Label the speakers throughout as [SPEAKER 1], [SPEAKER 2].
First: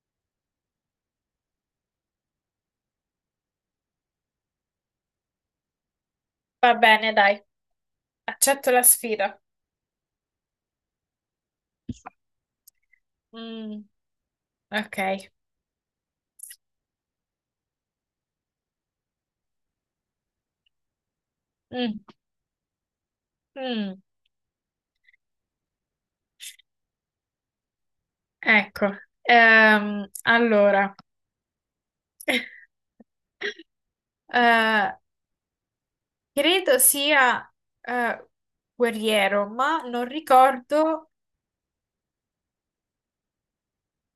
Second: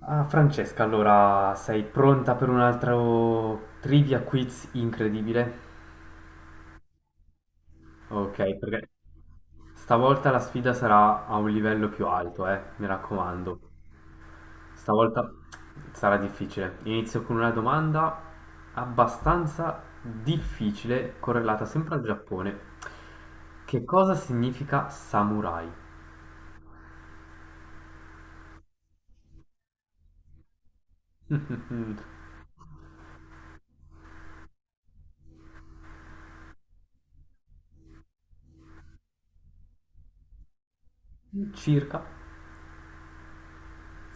[SPEAKER 1] Ah, Francesca, allora sei pronta per un altro trivia quiz incredibile?
[SPEAKER 2] Va bene, dai,
[SPEAKER 1] Ok,
[SPEAKER 2] accetto la
[SPEAKER 1] perché
[SPEAKER 2] sfida.
[SPEAKER 1] stavolta la sfida sarà a un livello più alto, mi raccomando.
[SPEAKER 2] Mm,
[SPEAKER 1] Stavolta
[SPEAKER 2] ok.
[SPEAKER 1] sarà difficile. Inizio con una domanda abbastanza difficile, correlata sempre
[SPEAKER 2] Mm,
[SPEAKER 1] al Giappone. Che
[SPEAKER 2] mm.
[SPEAKER 1] cosa significa samurai?
[SPEAKER 2] Ecco, allora,
[SPEAKER 1] Mm,
[SPEAKER 2] eh, credo sia eh, guerriero, ma non ricordo.
[SPEAKER 1] circa,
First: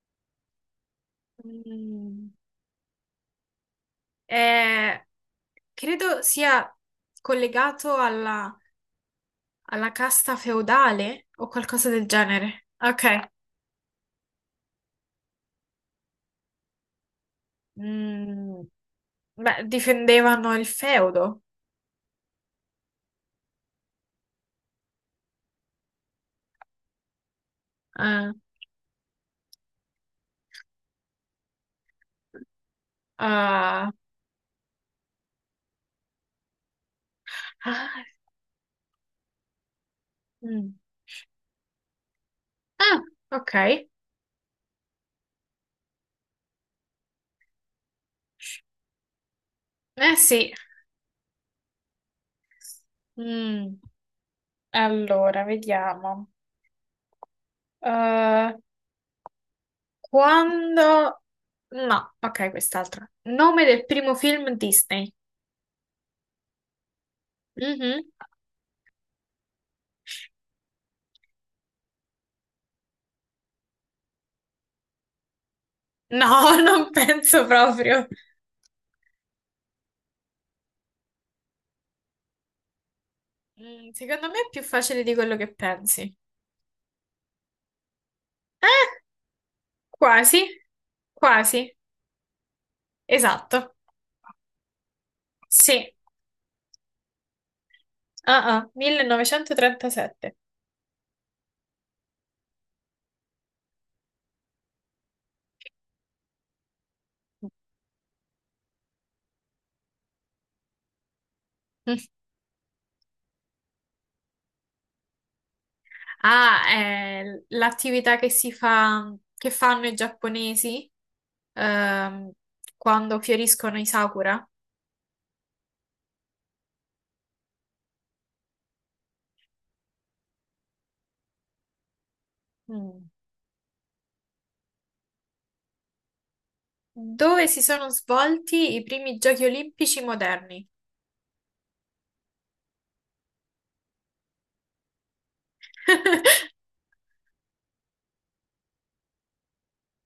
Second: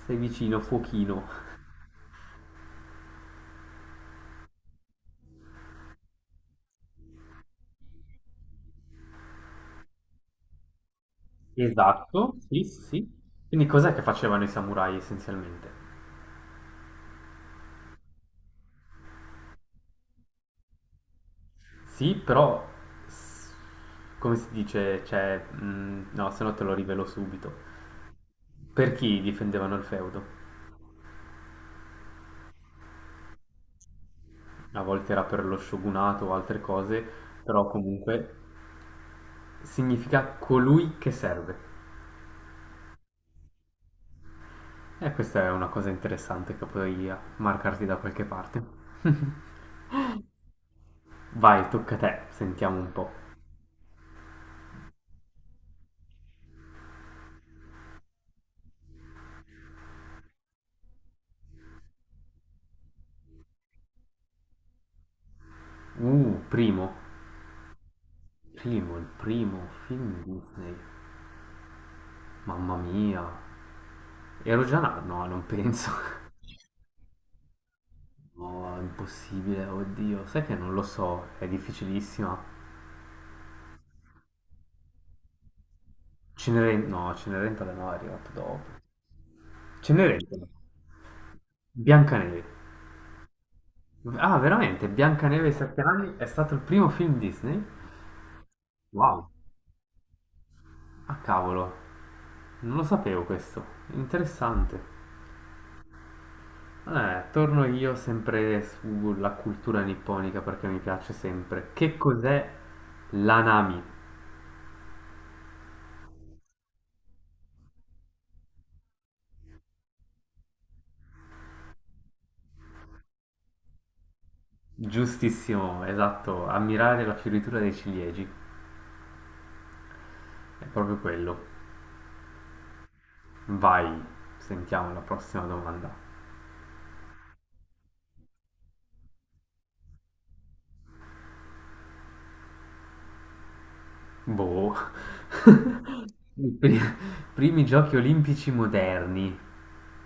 [SPEAKER 1] sei vicino, fuochino.
[SPEAKER 2] Mm, eh, credo sia collegato alla casta feudale o qualcosa del
[SPEAKER 1] Esatto, sì,
[SPEAKER 2] genere.
[SPEAKER 1] sì,
[SPEAKER 2] Ok,
[SPEAKER 1] sì. Quindi cos'è che facevano i samurai essenzialmente?
[SPEAKER 2] mm, beh, difendevano il feudo.
[SPEAKER 1] Sì, però, s- come si dice, cioè, no, se no te lo rivelo subito.
[SPEAKER 2] Ah,
[SPEAKER 1] Per chi difendevano il feudo?
[SPEAKER 2] ah,
[SPEAKER 1] A volte era per lo shogunato o altre cose, però
[SPEAKER 2] ah.
[SPEAKER 1] comunque significa
[SPEAKER 2] Mm.
[SPEAKER 1] colui che serve.
[SPEAKER 2] Ah, ok.
[SPEAKER 1] E questa è una cosa interessante che puoi marcarti da qualche parte.
[SPEAKER 2] Eh sì.
[SPEAKER 1] Vai, tocca a te, sentiamo un po'.
[SPEAKER 2] Mm. Allora, vediamo. Eh, quando... No, ok, quest'altra. Nome del primo film Disney.
[SPEAKER 1] Primo.
[SPEAKER 2] Mhm.
[SPEAKER 1] Primo, il primo film Disney. Mamma mia. Ero già là? No, non penso.
[SPEAKER 2] No, non penso proprio.
[SPEAKER 1] No, è impossibile, oddio. Sai che non lo so, è difficilissima.
[SPEAKER 2] Mm, secondo me è più facile di quello che pensi.
[SPEAKER 1] Cenerentola no, è arrivato dopo.
[SPEAKER 2] Eh, quasi.
[SPEAKER 1] Cenerentola.
[SPEAKER 2] Quasi.
[SPEAKER 1] Biancaneve.
[SPEAKER 2] Esatto.
[SPEAKER 1] Ah, veramente, Biancaneve e i sette
[SPEAKER 2] Sì.
[SPEAKER 1] anni è stato il primo film Disney?
[SPEAKER 2] Ah, ah,
[SPEAKER 1] Wow.
[SPEAKER 2] 1937.
[SPEAKER 1] Ah, cavolo. Non lo sapevo questo. Interessante. Torno io sempre sulla cultura nipponica perché mi piace sempre. Che cos'è l'anami?
[SPEAKER 2] Ah, è l'attività che si fa, che fanno i giapponesi ehm, quando fioriscono i sakura.
[SPEAKER 1] Giustissimo, esatto, ammirare la fioritura dei ciliegi. È proprio quello.
[SPEAKER 2] Mm.
[SPEAKER 1] Vai, sentiamo la prossima domanda.
[SPEAKER 2] Dove si sono svolti i primi giochi olimpici moderni?
[SPEAKER 1] Boh. I pri- Primi giochi olimpici moderni.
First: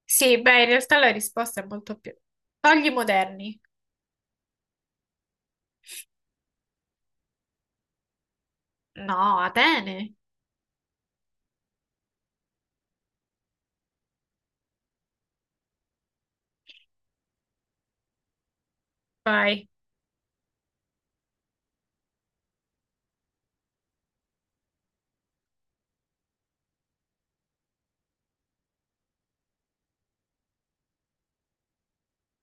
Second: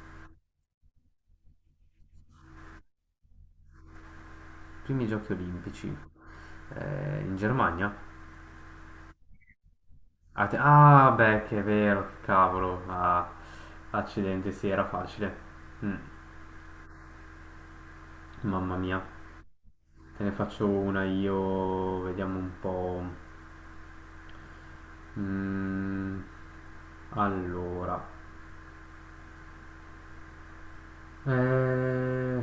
[SPEAKER 2] Sì, beh, in realtà la risposta è molto più... Togli moderni?
[SPEAKER 1] Primi giochi olimpici. In Germania?
[SPEAKER 2] No, Atene.
[SPEAKER 1] Ah, beh, che è vero, che cavolo. Ah, accidente, sì, era facile. Mm. Mamma mia,
[SPEAKER 2] Vai,
[SPEAKER 1] te ne faccio una io, vediamo un po'. Mm, allora, Eh,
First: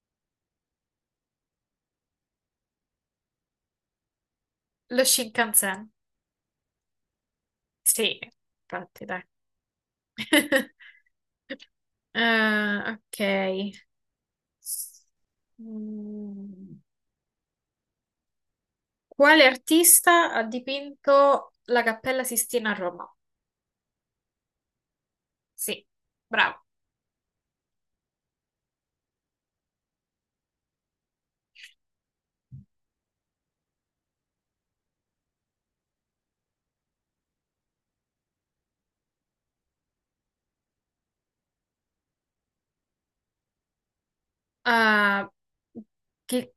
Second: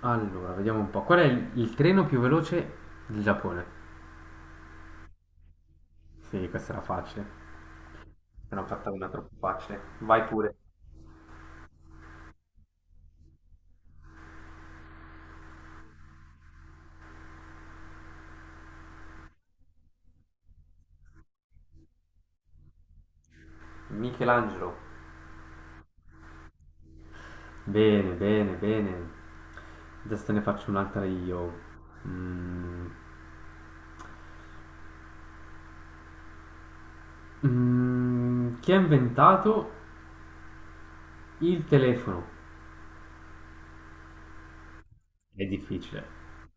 [SPEAKER 1] allora, vediamo un po'. Qual è il treno più veloce del Giappone?
[SPEAKER 2] lo Shinkansen.
[SPEAKER 1] Sì, questa era facile.
[SPEAKER 2] Sì,
[SPEAKER 1] Ne ho fatta
[SPEAKER 2] infatti,
[SPEAKER 1] una
[SPEAKER 2] dai.
[SPEAKER 1] troppo facile. Vai pure.
[SPEAKER 2] Ok. Mm. Quale artista ha dipinto la Cappella Sistina a Roma?
[SPEAKER 1] Michelangelo.
[SPEAKER 2] Sì, bravo.
[SPEAKER 1] Bene, bene, bene. Adesso te ne faccio un'altra io. Mm, chi ha inventato il telefono?
[SPEAKER 2] Ah,
[SPEAKER 1] È difficile.
[SPEAKER 2] che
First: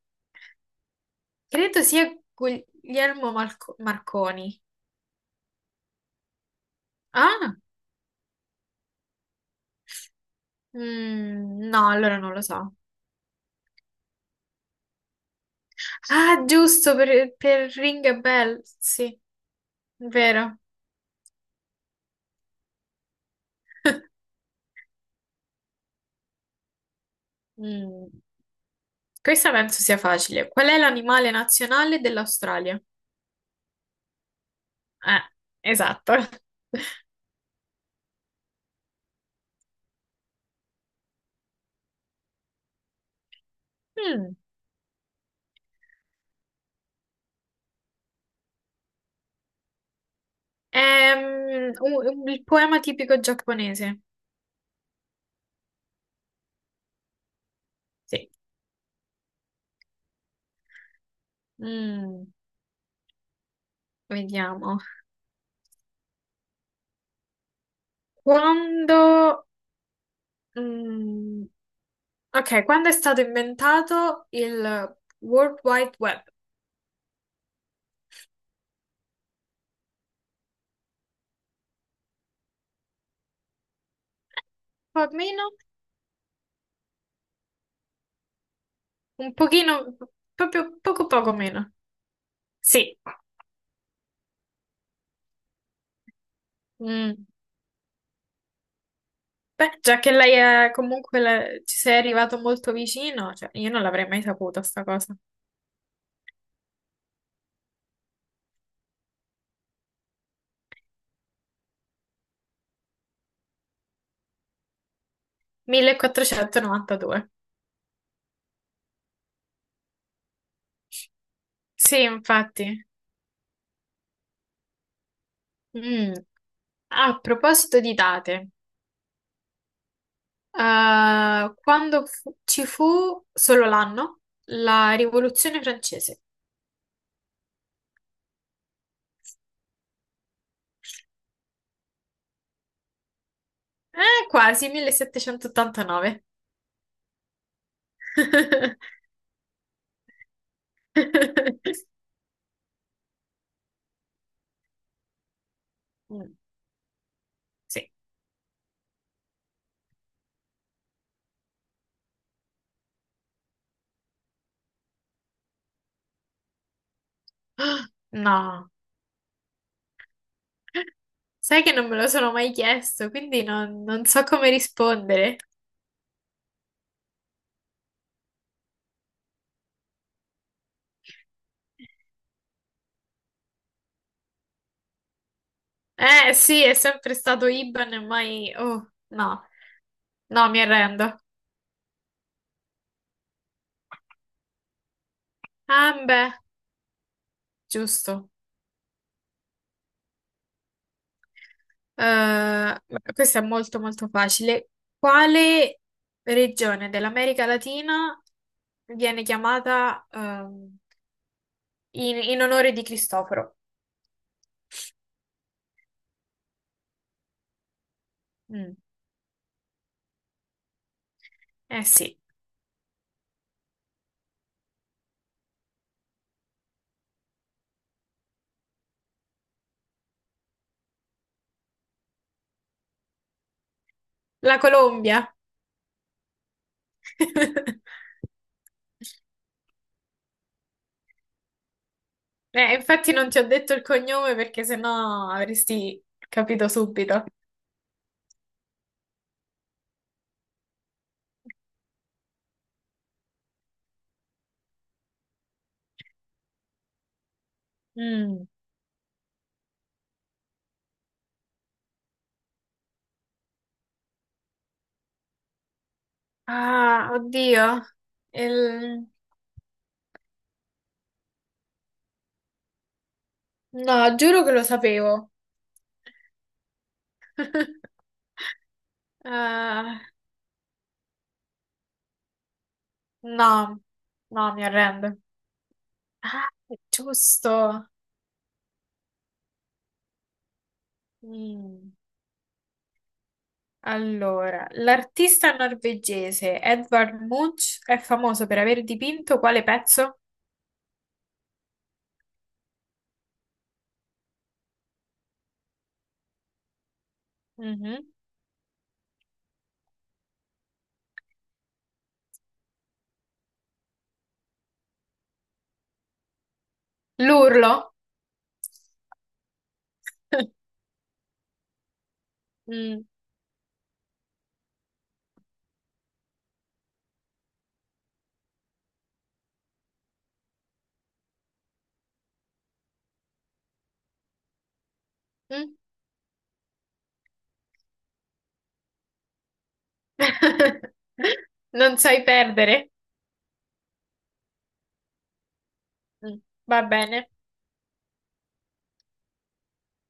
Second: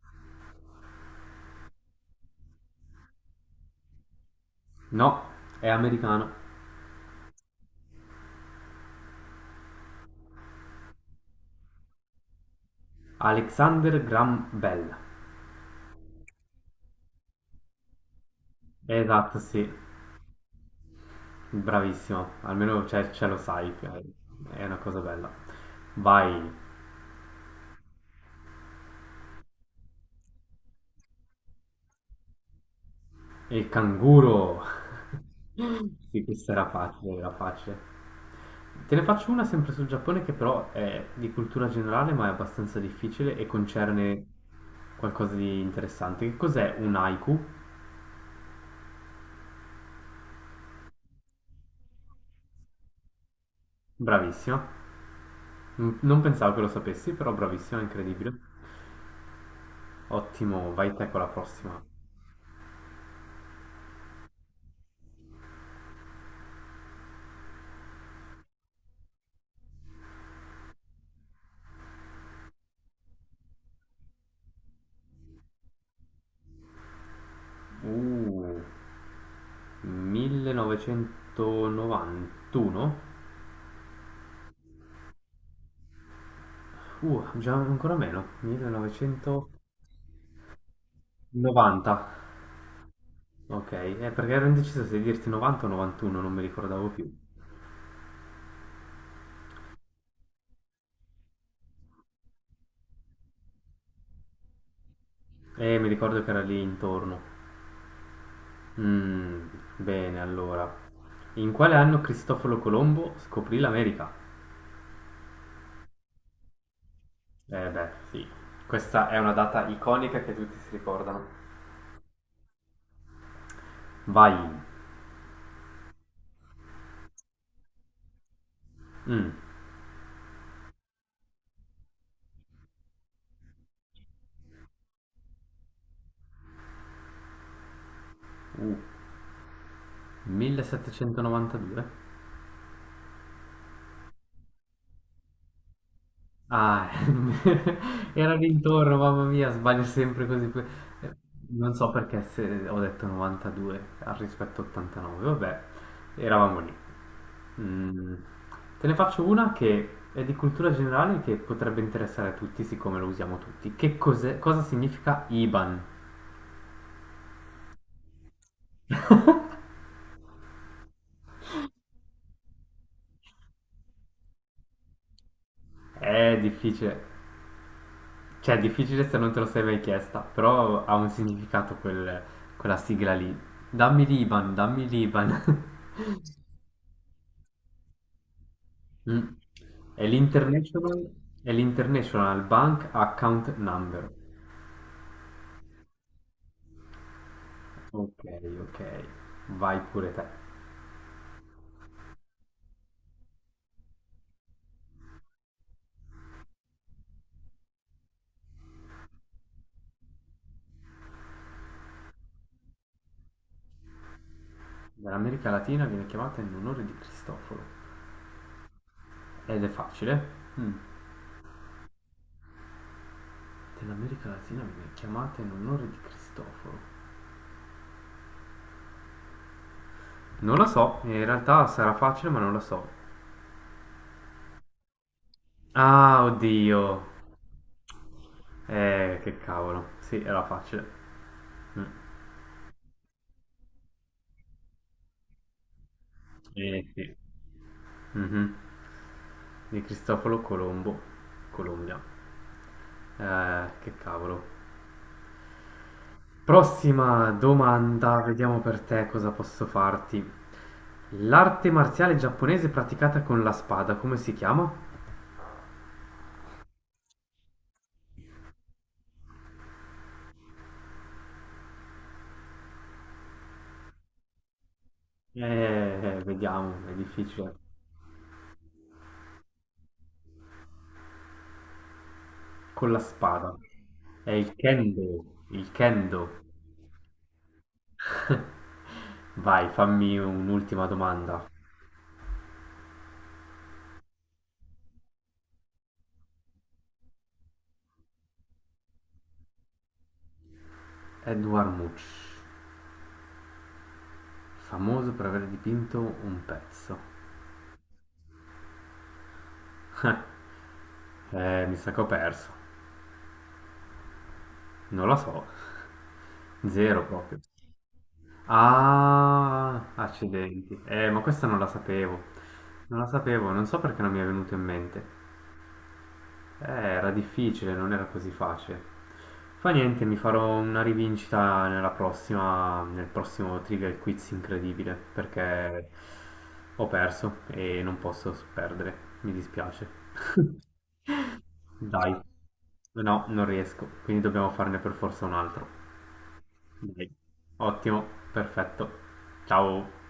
[SPEAKER 2] credo sia Guglielmo Marco- Marconi.
[SPEAKER 1] No, è americano.
[SPEAKER 2] Ah, mm, no, allora non lo so.
[SPEAKER 1] Alexander Graham Bell.
[SPEAKER 2] Ah, giusto, per Ring a Bell, sì,
[SPEAKER 1] Esatto, sì,
[SPEAKER 2] vero.
[SPEAKER 1] bravissimo. Almeno ce lo sai, che è una cosa bella. Vai,
[SPEAKER 2] Mm, questa penso sia facile. Qual è l'animale nazionale dell'Australia?
[SPEAKER 1] il canguro.
[SPEAKER 2] Eh, esatto.
[SPEAKER 1] Sì, questa era facile, era facile. Te ne faccio una sempre sul Giappone che però è di cultura generale, ma è abbastanza difficile e concerne
[SPEAKER 2] Mm,
[SPEAKER 1] qualcosa di interessante. Che cos'è un haiku?
[SPEAKER 2] è il poema tipico giapponese.
[SPEAKER 1] Bravissima. Mm, non pensavo che lo sapessi, però bravissima,
[SPEAKER 2] Sì.
[SPEAKER 1] incredibile. Ottimo, vai te con la prossima.
[SPEAKER 2] Mm, vediamo. Quando... mm, ok, quando è stato inventato il World Wide Web?
[SPEAKER 1] Uh, 1991?
[SPEAKER 2] Un po' meno,
[SPEAKER 1] Già ancora meno.
[SPEAKER 2] un
[SPEAKER 1] 1990.
[SPEAKER 2] pochino, proprio poco poco meno. Sì.
[SPEAKER 1] Ok, perché ero indeciso se dirti 90 o 91, non mi ricordavo più.
[SPEAKER 2] Mm. Beh, già che lei è comunque ci sei arrivato molto vicino, cioè io non l'avrei mai saputo sta cosa.
[SPEAKER 1] Mi ricordo che era lì intorno. Mm, bene, allora. In quale anno Cristoforo Colombo scoprì l'America?
[SPEAKER 2] 1492.
[SPEAKER 1] Eh beh, sì. Questa è una data iconica che tutti si ricordano.
[SPEAKER 2] Sì, infatti.
[SPEAKER 1] Vai.
[SPEAKER 2] Mm. A proposito di date.
[SPEAKER 1] Mm,
[SPEAKER 2] Ci fu solo l'anno, la Rivoluzione francese.
[SPEAKER 1] 1792?
[SPEAKER 2] Quasi 1789.
[SPEAKER 1] Ah, era l'intorno, mamma mia, sbaglio sempre così. Eh, Non so perché se ho detto 92 al rispetto 89, vabbè,
[SPEAKER 2] Mm,
[SPEAKER 1] eravamo lì.
[SPEAKER 2] sì.
[SPEAKER 1] Mm, te ne faccio una che è di cultura generale che potrebbe interessare a tutti, siccome lo usiamo tutti. Che cos'è, cosa significa IBAN?
[SPEAKER 2] No, sai che non me lo sono mai chiesto, quindi non so come rispondere.
[SPEAKER 1] È difficile, cioè è difficile se non te lo sei mai chiesta, però ha un significato quella sigla lì. Dammi l'IBAN, dammi l'IBAN.
[SPEAKER 2] Sì, è sempre stato IBAN e mai... Oh,
[SPEAKER 1] Mm.
[SPEAKER 2] no,
[SPEAKER 1] È
[SPEAKER 2] no, mi
[SPEAKER 1] l'International,
[SPEAKER 2] arrendo.
[SPEAKER 1] è l'International Bank Account Number.
[SPEAKER 2] Ah, beh,
[SPEAKER 1] Ok,
[SPEAKER 2] giusto.
[SPEAKER 1] ok. Vai pure te.
[SPEAKER 2] Eh, questa è molto molto facile. Quale regione dell'America Latina viene chiamata in onore di Cristoforo?
[SPEAKER 1] Dall'America Latina viene chiamata in onore di Cristoforo.
[SPEAKER 2] Mm,
[SPEAKER 1] Ed è facile. Mm.
[SPEAKER 2] eh sì,
[SPEAKER 1] Dell'America Latina viene chiamata in onore di Cristoforo. Non la so, in realtà sarà facile, ma non la so.
[SPEAKER 2] la Colombia.
[SPEAKER 1] Ah, oddio. Che cavolo. Sì, era facile. Mm.
[SPEAKER 2] Infatti non ti ho detto il cognome perché sennò avresti capito
[SPEAKER 1] Sì.
[SPEAKER 2] subito.
[SPEAKER 1] Mhm. Di Cristoforo Colombo, Colombia. Che cavolo. Prossima domanda,
[SPEAKER 2] Mm.
[SPEAKER 1] vediamo per te cosa posso farti. L'arte marziale giapponese praticata con la spada, come si chiama?
[SPEAKER 2] Ah, oddio. Il- No, giuro che lo sapevo.
[SPEAKER 1] Vediamo, è difficile.
[SPEAKER 2] Ah.
[SPEAKER 1] Con la spada.
[SPEAKER 2] No,
[SPEAKER 1] È il
[SPEAKER 2] no, mi arrendo.
[SPEAKER 1] kendo, il kendo.
[SPEAKER 2] Ah, è giusto.
[SPEAKER 1] Vai, fammi un'ultima domanda.
[SPEAKER 2] Mm. Allora, l'artista norvegese Edvard Munch è famoso per aver dipinto quale pezzo?
[SPEAKER 1] Edward Much, famoso per aver dipinto un pezzo.
[SPEAKER 2] Mhm.
[SPEAKER 1] Mi sa che ho perso. Non lo so. Zero proprio.
[SPEAKER 2] L'urlo?
[SPEAKER 1] Ah, accidenti. Ma questa non la sapevo. Non
[SPEAKER 2] Mm.
[SPEAKER 1] la sapevo, non so perché non mi è venuto in mente. Era difficile, non era così facile. Fa niente, mi farò una rivincita nella prossima, nel prossimo Trivial Quiz incredibile,
[SPEAKER 2] Mm.
[SPEAKER 1] perché ho perso e non posso perdere. Mi dispiace.
[SPEAKER 2] Non
[SPEAKER 1] Dai.
[SPEAKER 2] sai perdere?
[SPEAKER 1] No, non riesco, quindi dobbiamo farne per forza un altro.
[SPEAKER 2] Mm. Va
[SPEAKER 1] Dai.
[SPEAKER 2] bene.
[SPEAKER 1] Ottimo, perfetto. Ciao.